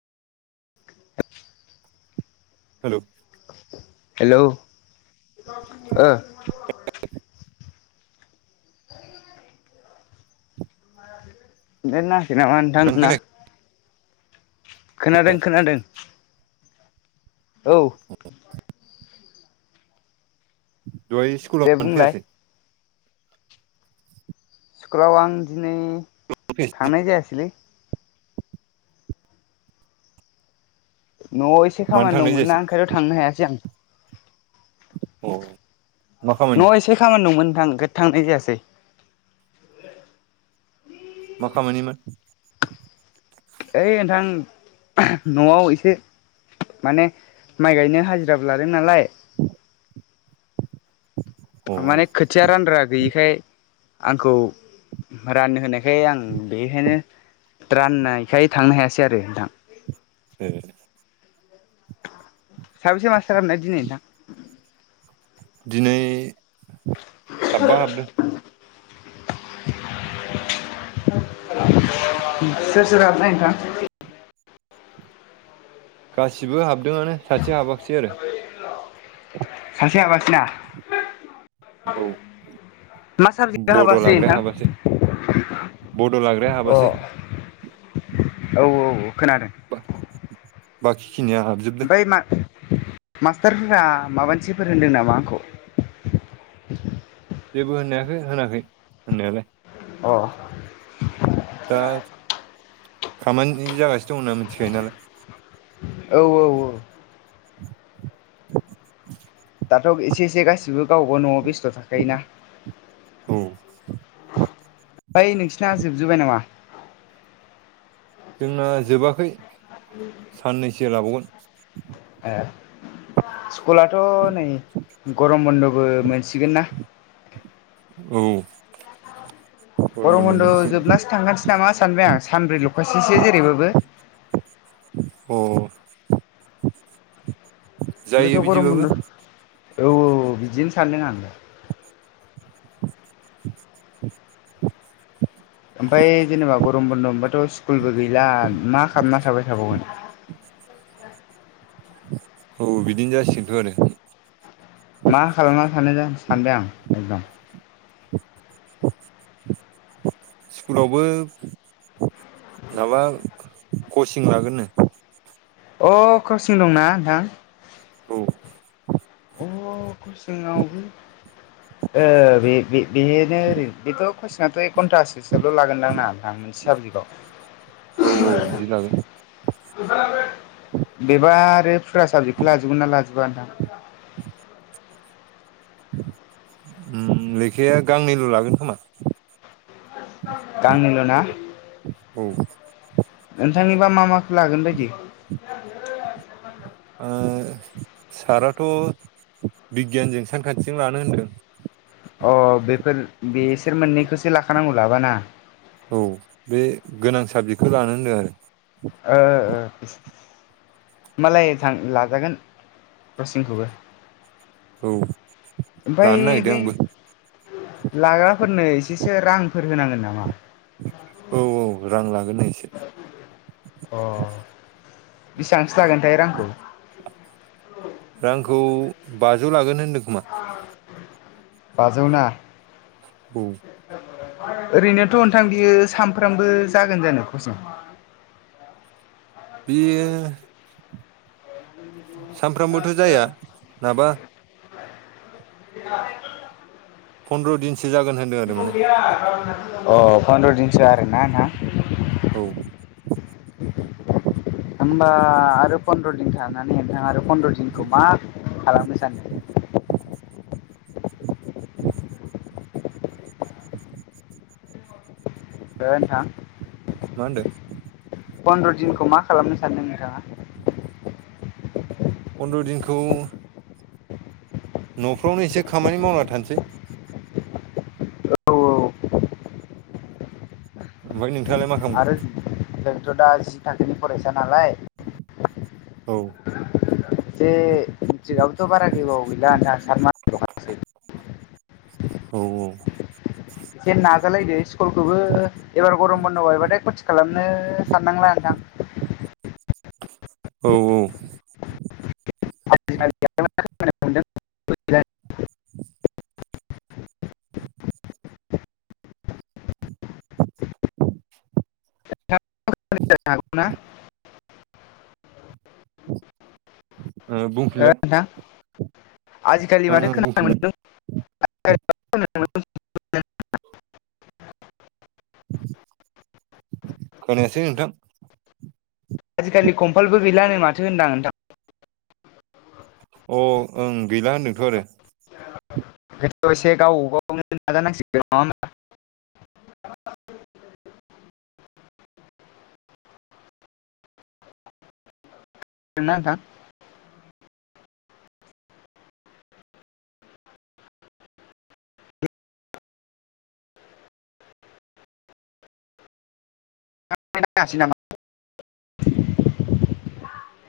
Hello hello. ओ net नाङा खै नामा आं नोंना! खोनायाखै खोनादों खोनादों औ दहाय स्कुलाव दे मानो बुंलाय फैयासै स्कुलाव आं दिनै फैयासै थांनाय जायासलै। न'आव एसे मानो खामानि थांनाय दंमोनना जायासै ओंखायनोथ' थांनो हायासै आं औ न' एसे खामानि दंमोनोंथां थांनाय जायासै मखामानिमोन? ओइ नोंथां न'आव एसे माने माइ गायनो हाजिराबो लादों नालाय अ अ माने खोथिया रानग्रा गैयिखाय आंखौ राननो होनायखाय आं बेखायनो राननायखाय थांनो हायासै आरो नोंथां ए साबेसे मासथार हाबनाय दिनै नोंथां? दिनै साबा हाबदों [inaudible] [unintelligible] गासिबो हाबदोंआनो सासे हाबाखिसै आरो सासे हाबासैना औ मा साबजेक्ट बड' आहाबासै लाग्राया नोंथां? हाबासै बड' लाग्राया अ हाबासै औ औ खोनादों। बाखि खिनिया हाबजोबदों ओमफ्राय मा मास्टारफोरा माबानोसो फोरोंदों नामा आंखौ? जेबो होनाखै होनाखै होननायालाय अ दा खामानि जागासिनो दंना मिथिखायो नालाय औ औ औ दाथ' एसे एसे गासिबो गावबा न'आव बेस्थ' थाखायोना औ बै नोंसिना जोबजोब्बाय नामा? जोंना जोबाखै [inaudible] से लाबावगोन सकुलाथ' नै गरम बन्द'बो मोन औ गरम बन्द' बन्द'आव मोनसिगोन जोबनासो थांखानोसै नामा सानबाय आं सानब्रै ल'खासैसो जेरैबाबो अ जायो ओंखायथ' गरम बिदिबाबो बन्द' औ बिदिनो सानदोंङ आं दा ओमफ्राय जेनेबा गरम बन्द' मोनबाथ' स्कुलबो गैला मा खालामना थाबाय थाबावगोन औ बिदिनो जासि सिन्थानो मा खालामना सानबाय आं एकदम स्कुलावबोर माबा कचिं लागोननो अ कावसिं दंना नोंथां औ अ खसोङावबो बे बेनो ओरैनो बेथ' कुइसनाथ' घन्टासोसोल' लागोनदां ना आं मोनसे औ साबजेक्टआवक्ष बिदि लागोन बेबा आरो फुरा साबजेक्टखौ लाजोबगोन नना लाजोबबोा नोंथां [inaudible] लेखाया गांनैल' लागोन खोमा गांनिल' ना औ मा मा माखौ लागोन बायदि ओ साराथ' बिगियानजों सानखान्थिजों लानो होनदों अ बेफोर बेसोर मोननैखौसो लाखानांगौ लाबाना औ बे गोनां साबजेक्टखौ लानो होनदों आरो ओ ओ होमबालाय थां लाजागोन रसिंखौबो औ बै लानो नागिरदों बै आंबो लाग्राफोरनो एसेसो रांफोर होनांगोन नामा औ औ रां लागोन एसे बिसेबांसो जागोनथाय रांखौ रांखौ बाजौ लागोन होनदों खोमा बाजौना औ ओरैनोथ' नोंथां बियो सामफ्रामबो जागोन जानो फसें [inaudible] बे सानफ्रामबोथ' जाया नाबा बि फन्द्र' दिनसो जागोन होनदों आरो माने अ फन्द्र' दिनसो आरो ना ना औ होनबा आरो फन रं नानै नोंथाङ आरो पन्द्र' दिनखौ मा खालामनो सानो ब [inaudible] ओथां मा होनदों फन्द्र' दिनखौ मा खालामनो सानदों नोंथाङा फन्द्र' दिनखौ न'फ्रावनो एसे खामानि मावना थानोसै। औ ओमफ्राय नोंथाङालाय मा खालामगोन। थ' दा जि थाखांखोनि फरायसा नालाय औ एसे मिस्ट्रिकआबोथ' बारा गेबाव गैला होना सार मान दखसै औ एसे नाजालायदो स्कुलखौबो एबार गरम बन्द बायबाथ खथि खालामनो साननांला नोंथा। औ औ [unintelligible] [unintelligible] [inaudible] ओ बुंफिनलाय आजिखालि ओं माथो ओं बुंफिनलाय खोनानो मोनदों [unintelligible] [inaudible] खोनायासै नोंथां। आजिखालि कम्पालबो गैलाानो माथो होनदां नोंथां। अ ओं गैला होनदोंथ' आरो बेथ' एसे गावब गावनो नाजानांसिगोन नङा होमबब्ला [inaudible] ना नोंथा। [inaudible]